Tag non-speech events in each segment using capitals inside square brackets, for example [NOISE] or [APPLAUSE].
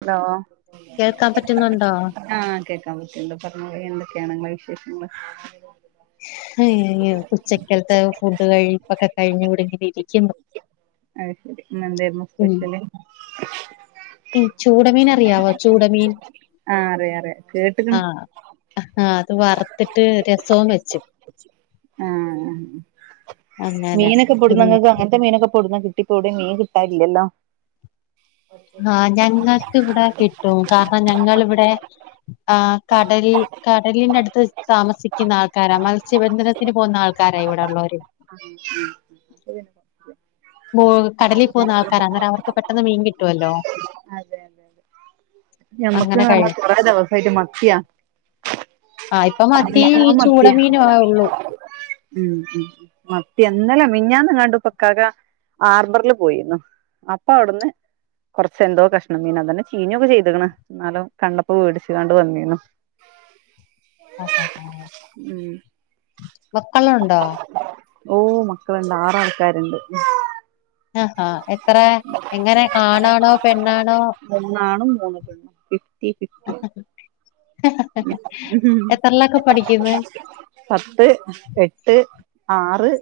Hello കേൾക്കാൻ പറ്റുന്നുണ്ടോ ആഹ് ക്കേക്കാ പറ്റുണ്ടൊ. പറ്ഞ്ഞോളി എന്തൊക്കെയാണ് ഇങ്ങെവിശേഷങ്ങൾ അ ഉച്ചക്കത്തെ ഫുഡ് കഴിപ്പൊക്കെ കഴിഞ്ഞു ഇവിടെ ഇങ്ങനെ ഇരിക്കുന്നു അത് ശരി ഇന്നന്തേലും ഉം സ്പെഷല് [INAUDIBLE] ചൂടമീൻ അറിയാവോ ചൂടമീൻ ആഹ് അറിയ അറിയാ കേട്ടി ആഹ് ആഹ് അത് വറുത്തിട്ട് രസവും വെച്ച ആഹ് അങ്ങനെ മീനൊക്കെ പിന്നെ പെടുന്നങ്ങൾക്ക് അങ്ങൻത്തെ മീനൊക്കെ പൊടുന്ന കിട്ടിപ്പോ ഇവിടെ മീൻ കിട്ടാ ഇല്ലല്ലോ ആഹ് ഞങ്ങൾക്ക് ഇവിടെ കിട്ടും കാരണം ഞങ്ങിവിടെ ആഹ് കടല് കടലിന്റെ അടുത്ത് വെച്ച് താമസിക്കുന്ന ആൾക്കാരാ മത്സ്യബന്ധന ഇത്തിന് പോകുന്ന ആൾക്കാരാ ഇവിടെ ഉള്ളോര് ഉം ഉം കടലി പോകുന്ന ആൾക്കാര അങ്ങനെ അവർക്ക് പെട്ടെന്ന് മീൻ കിട്ട്വല്ലോ അതെ അതെ ഞമ്മക്ക് ന്ന് കഴി പറ്ന്നാ കൊറെ ദെവസായിട്ട് മത്ത്യ ആഹ് ഇപ്പ മത്തി ഈ ചൂട മത്തിയാ മീനും ആഹ് ഒള്ളു ഉം ഉം മത്തി ഇന്നലെ മിനിഞ്ഞാന്ന് എങ്ങാണ്ട് ഇപ്പൊ ക്കാക്ക ആർബറ്ല് പോയിരുന്നു. അപ്പ അവിടുന്ന് കൊറ്ച്ച് എന്തോ കഷ അങ്ങനെ അത് തന്നെ ചീഞ്ഞൊക്കെ ചെയ്യത്ക്ക്ണ്. ഇന്നാലും കണ്ടപ്പോ വേടിച്ക്കാണ്ട് വന്നീന്നു. ആഹ് ആഹ് ആഹ് ഉം വക്കളൊ ഉണ്ടൊ ഓ മക്കളണ്ട് ആറ് ആൾക്കാരുണ്ട് ആഹാ എത്ര എങ്ങനെ ആണാണോ പെണ്ണാണോ മൂന്ന് ആണും മൂന്ന് പെണ്ണും ഫിഫ്റ്റി ഫിഫ്റ്റി [UNINTELLIGIBLE] എത്രയിലൊക്കെ പഠിക്കുന്ന് പത്ത് എട്ട് ആറ്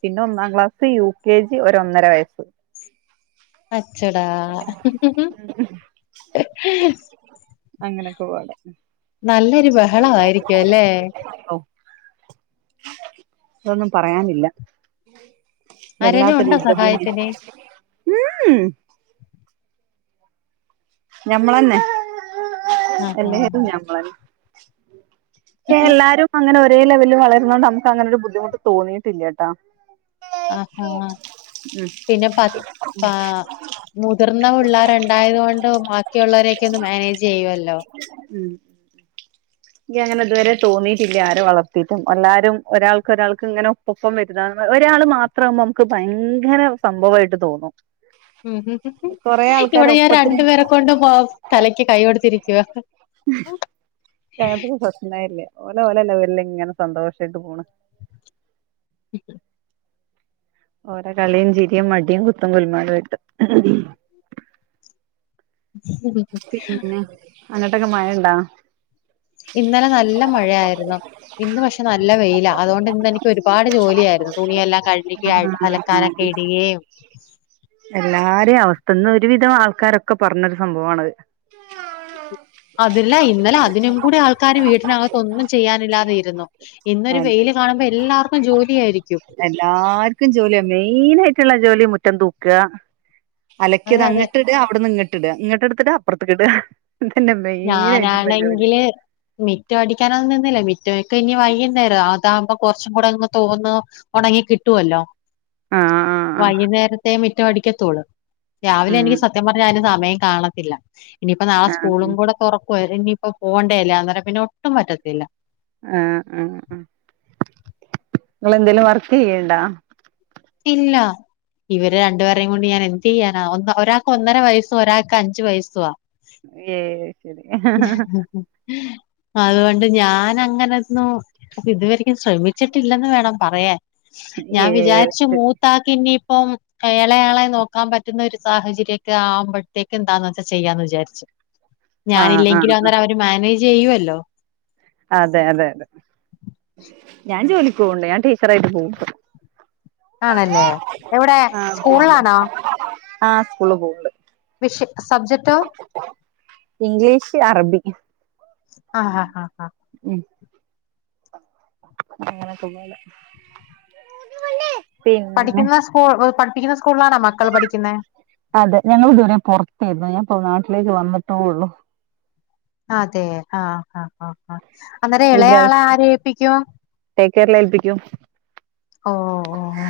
പിന്നെ ഒന്നാം ക്ലാസ് യു കെ ജി ഒരു ഒന്നര വയസ്സ് അഛടാ [INAUDIBLE] അങ്ങനൊക്കെ പാടെ നല്ലൊരു ബഹള ആയിരിക്കും അല്ലേ ഓ അതൊന്നും പറയാനില്ല ആരേലും വല്ലാത്ത ഒരു ഉണ്ടോ യുദ്ധ ഭൂമിയാ സഹായത്തിന് ഉം ഉം ഞമ്മളന്നെ ആഹാ എല്ലേതും ഞമ്മളന്നെ പക്ഷേ എല്ലാരും അങ്ങനെ ഒരേ ലെവലിൽ വളരുന്ന കൊണ്ട് നമുക്ക് അങ്ങനെ ഒരു ബുദ്ധിമുട്ട് തോന്നിയിട്ടില്ലേട്ടാ. ആഹാ പിന്നെ പത്ത് പാ മുതിർന്ന പിള്ളേര് ഉണ്ടായത് കൊണ്ട് ബാക്കിയുള്ളവരെ ഒക്കെ ഒന്ന് മാനേജ് ചെയ്യുമല്ലോ. ഉം എനിക്ക് അങ്ങനെ ഇതുവരെ തോന്നീട്ടില്ല ആരെ വളർത്തിട്ടും എല്ലാരും ഒരാൾക്ക് ഒരാൾക്ക് ഇങ്ങനെ ഒപ്പം വരുന്ന ഒരാള് മാത്ര മാകുമ്പോ നമ്മുക്ക് ഭയങ്കര സംഭവായിട്ട് തോന്നും ഉ ഉ ഉ കൊറേ ആൾക്കാര് ഇവിടെ ഞാൻ ഒപ്പത്തിന് രണ്ടു പേരെ കൊണ്ട് പോ തലക്ക് കൈ കൊടുത്തിരിക്കവാ ഉം ഉം രാത്രി പ്രശ്നമേ ഇല്ലഓൽ ഓലെ ഇങ്ങനെ സന്തോഷായിട്ട് പോണ് [INAUDIBLE] ഓരോ കളിയും ചിരിയും മടിയും കുത്തും കുൽമാലും ആയിട്ട് [UNINTELLIGIBLE] പിന്നെ അങ്ങോട്ടക്കെ മഴ ഉണ്ടോ ഇന്നലെ നല്ല മഴയായിരുന്നു ഇന്ന് പക്ഷെ നല്ല വെയില അതുകൊണ്ട് ഇന്ന് എനിക്ക് ഒരുപാട് ജോലി ആയിരുന്നു തുണിയല്ലാം കഴുക്കി ആഹ് അല ആഹ് എല്ലാരേ അവസ്ഥ ഇന്ന് ഒരുവിധം ആൾക്കാരൊക്കെ പറഞ്ഞ സംഭവാണത് അതല്ല ഇന്നലെ അതിനും കൂടി ആൾക്കാര് വീട്ടിന് അകത്ത് ഒന്നും ചെയ്യാനില്ലാതെ ഇരുന്നു. ഇന്നൊരു അതെ വെയില് കാണുമ്പോ എല്ലാർക്കും ജോലി ആയിരിക്കും. എല്ലാർക്കും ജോലിയ മെയിൻ ആയിട്ടുള്ള ജോലി മുറ്റം തൂക്കുക അതെ അലക്കിയത് അതെ അങ്ങട്ട് ഇടുക അവിടുന്ന് ഇങ്ങട്ട് ഇടുക ഇങ്ങോട്ട എടുത്തിടുക അപ്പറത്തക്ക് ഇടുതിടുക. ഇതന്നെ മെയിൻ ആയിട്ടുള്ള ജോലി ഞാനാണെങ്കില് മിറ്റം അടിക്കാനൊന്നും നിന്നില്ല മിറ്റ ഒക്കെ ഇനി വൈകുന്നേരം അതാകുമ്പോ കൊറച്ചും കൂടെ അങ്ങ് തോന്ന് ഉണങ്ങി കിട്ടുവല്ലോ ആഹ് ആഹ് ആഹ് വൈകുന്നേരത്തെേ മിറ്റം അടിക്കത്തോള്ളു രാവിലെ ഉം എനിക്ക് സത്യം പറഞ്ഞാൽ അതിന് സമയം കാണത്തില്ല ഇനിപ്പ നാളെ ആഹ് സ്കൂളും കൂടെ തുറക്കും ആയോ ഇനിയിപ്പോ പോകേണ്ടതല്ലേ അന്നേരം പിന്നെ ഒട്ടും പറ്റത്തില്ല ആഹ ആ ആ നിങ്ങള് എന്തേലും വർക്ക് ചെയ്യണ്ടോ ഇല്ല ഇവര് രണ്ടുപേരയും കൊണ്ട് ഞാൻ എന്ത് ചെയ്യാനാ ഒരാൾക്ക് ഒന്നര വയസ്സും ഒരാൾക്ക് അഞ്ചു വയസ്സുവാ. ഏയ് ശരിഹാ ഹാ ഹ. അതോണ്ട് ഞാൻ അങ്ങനെന്നും. അപ്പൊ ഇതുവരിക്കും ശ്രമിച്ചിട്ടില്ലന്ന് വേണം പറയാൻ ഞാൻ ഏഹ് വിചാരിച്ചു മൂ താക്കിഞ്ഞിപ്പം. എളേയാളെ നോക്കാൻ പറ്റുന്ന ഒരു സാഹചര്യൊക്കെ ആവുമ്പോഴത്തേക്ക് എന്താന്ന് വെച്ചാ ചെയ്യാന്ന് വിചാരിച്ചു. [INAUDIBLE] ആഹ് ഞാനില്ലെങ്കിലും ആഹ് അന്നേരം അവര് മാനേജ് ചെയ്യുവല്ലോ. അതെ അതെ അതെ ഞാൻ ജോലിക് പോണ് ണ്ട് ഞാൻ ടീച്ചറായിട്ട് പോവും. ആണല്ലേ എവിടെ ആ.. സ്കൂളിലാണോ ആ് സ്കൂള് പോവുണ്ട്, വിഷ സബ്ജക്റ്റോ ഇംഗ്ലീഷ് അറബി. ആ ഹാ ഹാ ആ. ഉം. അങ്ങനെ. [UNINTELLIGIBLE] പഠിക്കുന്ന സ്കൂൾ, പഠിപ്പിക്കുന്ന സ്കൂളിലാണോ മക്കൾ പഠിക്കുന്നെ? അതെ ഞങ്ങൾ ഇതുവരെ പുറത്തായിരുന്നു, ഞാ ഇപ്പ നാട്ടിലേക്ക് വന്നിട്ടേ ഒള്ളു. അതെ ആ ആ. ആ ആ അന്നേരം ഇളയാളെ ആരെ ഏല്പിക്കുവാ? ടേക്ക് കെയറില് ഏൽപ്പിക്കും. ഓ ഓ ഓ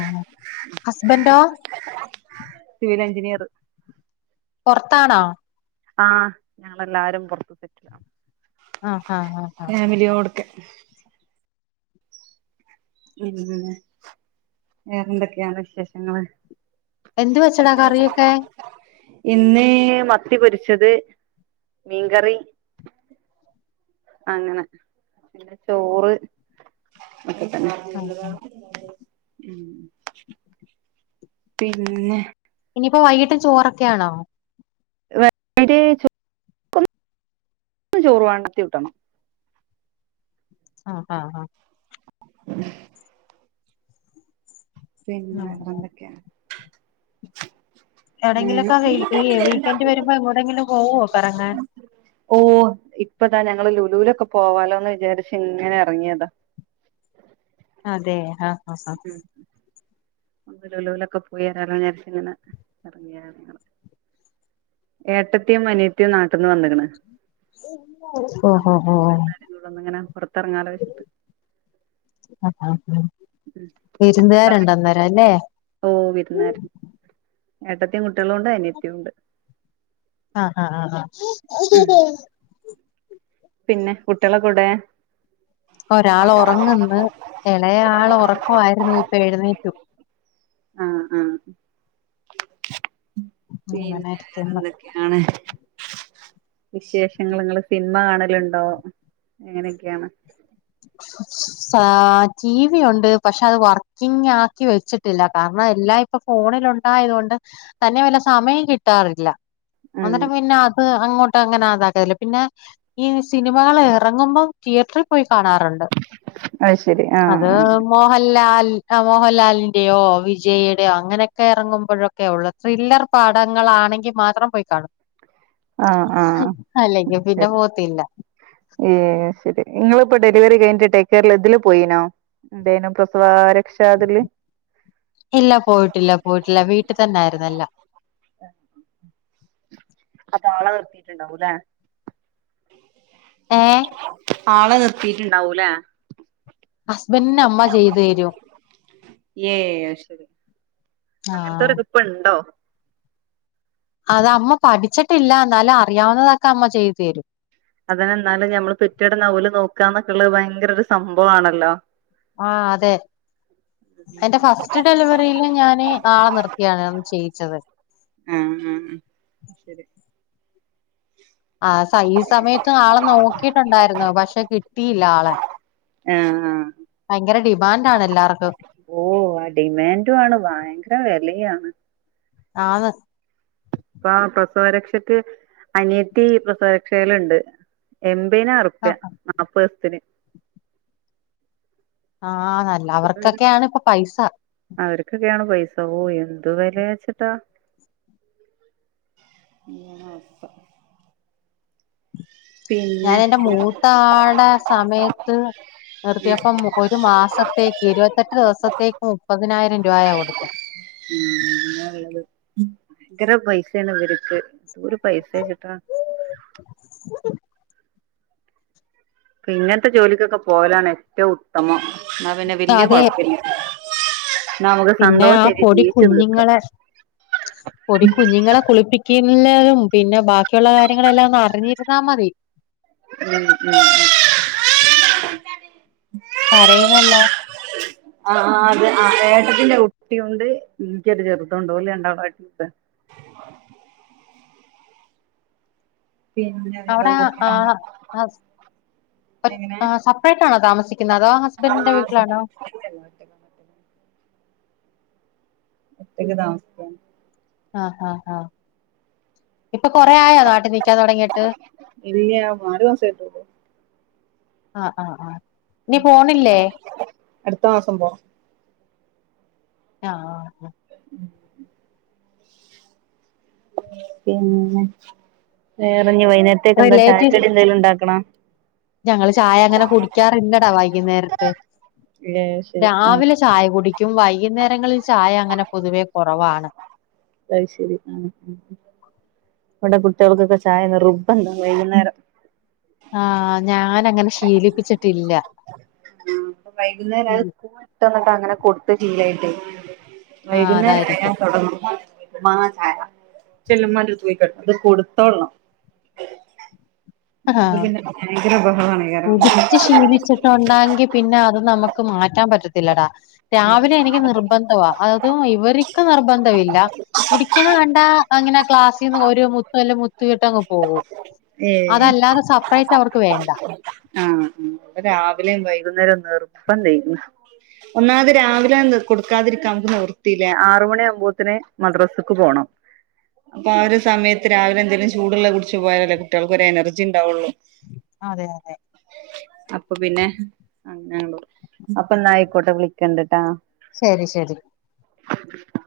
ഹസ്ബന്റോ. Civil engineer. പുറത്താണോ? ആഹ് ഞങ്ങളെല്ലാരും പുറതേയ്ന്നു, ആഹ് ആഹ് ആഹ് ആഹ് ഫാമിലിയോടക്കെ. ഉം വേറെന്തൊക്കെയാണ് വിശേഷങ്ങള്.? എന്ത് വെച്ചടാ കറിയൊക്കെ. ഇന്ന് മത്തി പൊരിച്ചത്, മീൻകറി. അങ്ങനെ ചോറ്. ആ ഉം. പിന്നെ. ഇനിയിപ്പോ വൈകിട്ട് ചോറൊക്കെണോ.? [UNINTELLIGIBLE] ന്ന് ചോറ് വണ്ണത്തി വിട്ടണം. ആ ആഹ ആഹ. [INAUDIBLE] പിന്നെ ഉം വേറെ എന്തൊക്കെ? ഉം എവിടെെങ്കിലൊക്കെ വ ഈ വീക്കെന്ഡറ് വരുമ്പോ എങ്ങോടെങ്കിലും പോവുവോ കറങ്ങാൻ? ഓ ഇപ്പതാ ഞങ്ങള്ൾ ലുലൂലൊക്കെ പോവാലോന്ന് വിചാരിച്ച് ഇങ്ങനെ ഇറങ്ങിയതാ. അതെ ആഹ ആഹ ഹ. ലുലുവിലൊക്കെ പോയിരലൊ വിചാരിച് ഇങ്ങനെ ഇറങ്ങിയതാ. ഏട്ടതിയും അനിയതിയും നാട്ടിൽ ന്ന് വന്ക്ണ്. ഓഹോ അപ്പൊ ഓഹോ ഞൻ എല്ലാ രും കൂടെ പുറത്തിറങ്ങാലൊച്ട്ട്. ആ ആ ആ. അല്ലേ [INAUDIBLE] ഓ വിരുന്നാര് ഏട്ടതിയും കുട്ട്യോളും ഉണ്ട് അനിയത്തിം ഉണ്ട്. ആഹ് ഹഹ ആ. ഉം പിന്നെ കുട്ട്യോളക്കെവിടെ. ഒരാൾ ഉറങ്ങുന്നു, എളേ ആൾ ഉറക്കമായിരുന്നു ഇപ്പ എഴുന്നേറ്റു. ആഹ് ആഹ് അങ്ങനെ പിന്നെ ഇരിക്കുന്നു വേറെന്തൊക്കെയാണ്? വിശേഷങ്ങൾ നിങ്ങള്ൾ സിനിമ കാണലുണ്ടോ? എങ്ങനെയൊക്കെയാണ്? [INAUDIBLE] ടി വി ഉണ്ട് പക്ഷെ അത് വർക്കിങ് ആക്കി വെച്ചിട്ടില്ല, കാരണം എല്ലായ ഇപ്പം ഫോണിൽ ഉണ്ടായത് കൊണ്ട് തന്നെ വല സമയം കിട്ടാറില്ല ഉം എന്നിട്ട് പിന്നെ അത അങ്ങോട്ട് അങ്ങനെ [UNINTELLIGIBLE] പിന്നെ ഈ സിനിമകൾ ഇറങ്ങുമ്പം തിയേറ്ററിൽ പോയി കാണാറുണ്ട് അ ശരി ആ അത് ആ മോഹൻലാൽ മോഹൻലാലിന്റെയോ വിജയയുടെയോ അങ്ങനെയൊക്കെ, ഇറങ്ങുമ്പോഴൊക്കെ ഉള്ളത് ത്രില്ലർ പടങ്ങളൾാണെങ്കിൽ മാത്രം പോയി കാണും. ആഹ് ആഹ് അല്ലെങ്കിൽ ശരി പിന്നെ പോത്തില്ല ഉം ശരി നിങ്ങളിപ്പോ ഡെലിവറി കഴിഞ്ഞട്ട്, ടേക്ക് കെയറിൽ ഇതില് പോയിനോ? ദൈന പ്രസവാ രക്ഷാ ദില് ഇല്ല പോയിട്ടില്ല പോയിട്ടില്ല വീട്ടി തന്നായിരുന്നു എല്ലാം. അപ്പക്കാളെ നിർത്തിട്ടുണ്ടാവുലെ ഏഹ് ആളെ നിർത്തീട്ട്ണ്ടാവൂലെ ഹസ്ബൻന്റെ അമ്മ ചെയ്തേരും ഏഹ് ശരി ആഹ് അങ്ങത്തേരെക്കെ ഇപ്പണ്ടോ അത് അമ്മ പഠിച്ചിട്ടില്ല എന്നാലും അറിയാവുന്നതൊക്കെ അമ്മ ചെയ്തു തരും അതിനെന്നാലും ഞമ്മള് പെറ്റട് ന്നാ ഓല് നോക്കാന്ന് ക്കെളളത്‌ ഭയങ്കര ഒരു സംഭവാണല്ലോ ആഹ് അതെ എന്റെ ഫസ്റ്റ് ഡെലിവറിയില് ഞാൻ ആളെ നിർത്തിയാണ് ചെയ്യിച്ചത്. ഉം ഉം ശരി ആഹ് സ ഈ സമയത്തും ആളെ നോക്കിട്ടുണ്ടായിരുന്നു പക്ഷെ കിട്ടിയില്ല ആളെ എഹ് ആഹ് ഭയങ്കര ഡിമാൻഡ് ആണ് എല്ലാർക്കും ഓഹ് ആഹ് ഡിമാൻഡു ആണ് ഭയങ്കര വെലയാണ് ആന്ന് പ്പോം പ്രസവരക്ഷയ്ക്ക് അനിയത്തി പ്രസവരക്ഷയില്ണ്ട്. എംബിനാര പ്യാ. ആഹ് നാൽപ്പേസ്ത്തിന് ആഹ് അല്ലവർക്കൊക്കെയാണ് ഇപ്പ പൈസ അവര്ക്കൊക്കെയാണ് പൈസ ഓഹ് എന്തു വെലയാച്ചി ട്ടാ [UNINTELLIGIBLE] അവസ്ഥ പിന്നെ ഞാൻ എന്റെ മൂത്ത ആൾടെ സമയത്ത് നിർത്തിയപ്പം ഒരു മാസത്തേക്ക് ഇരുവത്തെട്ട് ദിവസത്തേക്ക് മുപ്പതിനായിരം രുവായാ കൊടുത്തെ ഉം [UNINTELLIGIBLE] ന്നാ ള്ളത് ഭയങ്കര പൈസേണ് ഇവര്ക്ക് എന്തോരു പൈസേച്ചിട്ടാ [INAUDIBLE] പ്പി ങ്ങനത്തെ ജോലിക്കൊക്കെ പോകലാണ് ഏറ്റവും ഉത്തമം. ന്നാ പിന്നെ വെല്യ അതെ കൊഴ്‌പ്പല്ല്യ പിന്നെ ആഹ് ജീവിച്ചു തീർക്കാം പൊടികുഞ്ഞുങ്ങളെ പൊടി കുഞ്ഞുങ്ങളെ കുളിപ്പിക്ക ക്കിന്നതും പിന്നെ ബാക്കിയുള്ള കാര്യങ്ങളെല്ലാം ഒന്ന് അറിഞ്ഞിരുന്നാ മതി ഉം ഉം ഉം [UNINTELLIGIBLE] കരയുന്നല്ലോ [INAUDIBLE] ആഹ് അത് അതെ ഏട്ടത്തിന്റെ കുട്ടിയുണ്ട് ന്റെ ര് ചെറുതുണ്ട് ഓല് രണ്ടാളും അടിയുടാ പിന്നെ അവിടെ വേറെന്തൊക്കെയാണ് എഹ് ഹസ് ഒറ്റ എങ്ങനെ സപ്റൈറ്റാണോ താമസിക്കുന്നത് അതോ ഹസ് ആഹ് സപ്രേറ്റന്നെണ് താമസിക്കുന്നെ ഒറ്റക്ക് താമസിക്കാണ് ആഹ് ആഹ് ആഹ് ഇപ്പോ കൊറേ ആയോ നാട്ടിൽ നിക്കാൻ തൊടങ്ങീട്ട്. ഇല്ല്യ നാല് മാസായിട്ടൊള്ളു. ആഹ് ആഹ് ആഹ് നി പോണില്ലേ അടുത്ത മാസം പോണം ആഹ് ഹ് ഉം [UNINTELLIGIBLE] പിന്നെ വേറെഞ് വൈന്നേരത്തേക്കെന്താ റിലേറ്റീവ്സ് ചായക്കടി എന്തേലും ഉണ്ടാക്കണോ ഞങ്ങള് ചായ അങ്ങനെ കുടിക്കാറില്ലടാ വൈകുന്നേരത്ത് ഏ ശരി ആ രാവിലെ ചായ കുടിക്കും. വൈകുന്നേരങ്ങളിൽ ചായ അങ്ങനെ പൊതുവെ കൊറവാണ് അയ് ശെരി ഉം ഉം ഉം ഇവിടെ കുട്ടികൾക്കൊക്കെ ചായനിർബന്ധ വൈകുന്നേരം ആഹ് ഞാനങ്ങനെ ശീലിപ്പിച്ചിട്ടില്ല [UNINTELLIGIBLE] ട്ടന്നിട്ട് അങ്ങനെ കൊടുത്ത്‌ ശീലായിട്ടേയ് ആഹ് വൈകുന്നേരയാ അതായിരിക്കും തൊടങ്ങും ഉമ്മാ ചായ ചെല്ല് ഇമ്മാന്റെ അടുത്ത് പോയി കെടന്നോ അത് കൊടുത്തോളണം ഹ്ഹാ അല്ലെങ്കി പിന്നെ ഭയങ്കര ബഹളാണേക്കാരം കുടിച് ശീലിച്ചിട്ടുണ്ടാങ്കി പിന്നാ അത് നമ്മക്ക് മാറ്റാൻ പറ്റത്തില്ലടാ രാവിലെ എനിക്ക് നിർബന്ധവാ. അതും ഇവരിക്ക് നിർബന്ധവില്ല കുടിക്കുന്നത് കണ്ടാ അങ്ങനെ ക്ലാസ്സിന്ന് ഒരു മുത്തല്ല മുത്തിയിട്ടങ്ങ് പോകും ഏഹ് അതല്ലാതെ ആഹ് സെപ്പറേറ്റ് അവർക്ക് വേണ്ട അഹ് പ്പം രാവിലെയും വൈകുന്നേരം നിർബന്തേന് ഒന്നാമത് രാവിലെ കൊടുക്കാതിരിക്കാമ്മക്ക് നിവിർത്തിയില്ല. ആറു മണി ആകുമ്പോത്തിന് മദ്രസ്ക്ക് പോണം അപ്പൊ ആ ഒരു സമയത്ത് രാവിലെ എന്തേലും ചൂടുള്ളെ കുടിച്ച് പോയാലല്ലേ കുട്ട്യൾക്കൊരു എനർജി ഉണ്ടാവൊള്ളൂ അതെ അതെ അപ്പൊ പിന്നെ അങ്ങനെള്ളൂ. അപ്പൊന്നാ അയ്ക്കോട്ടെ വിളിക്കണ്ട് ട്ടാ ശരി ശരി [INAUDIBLE]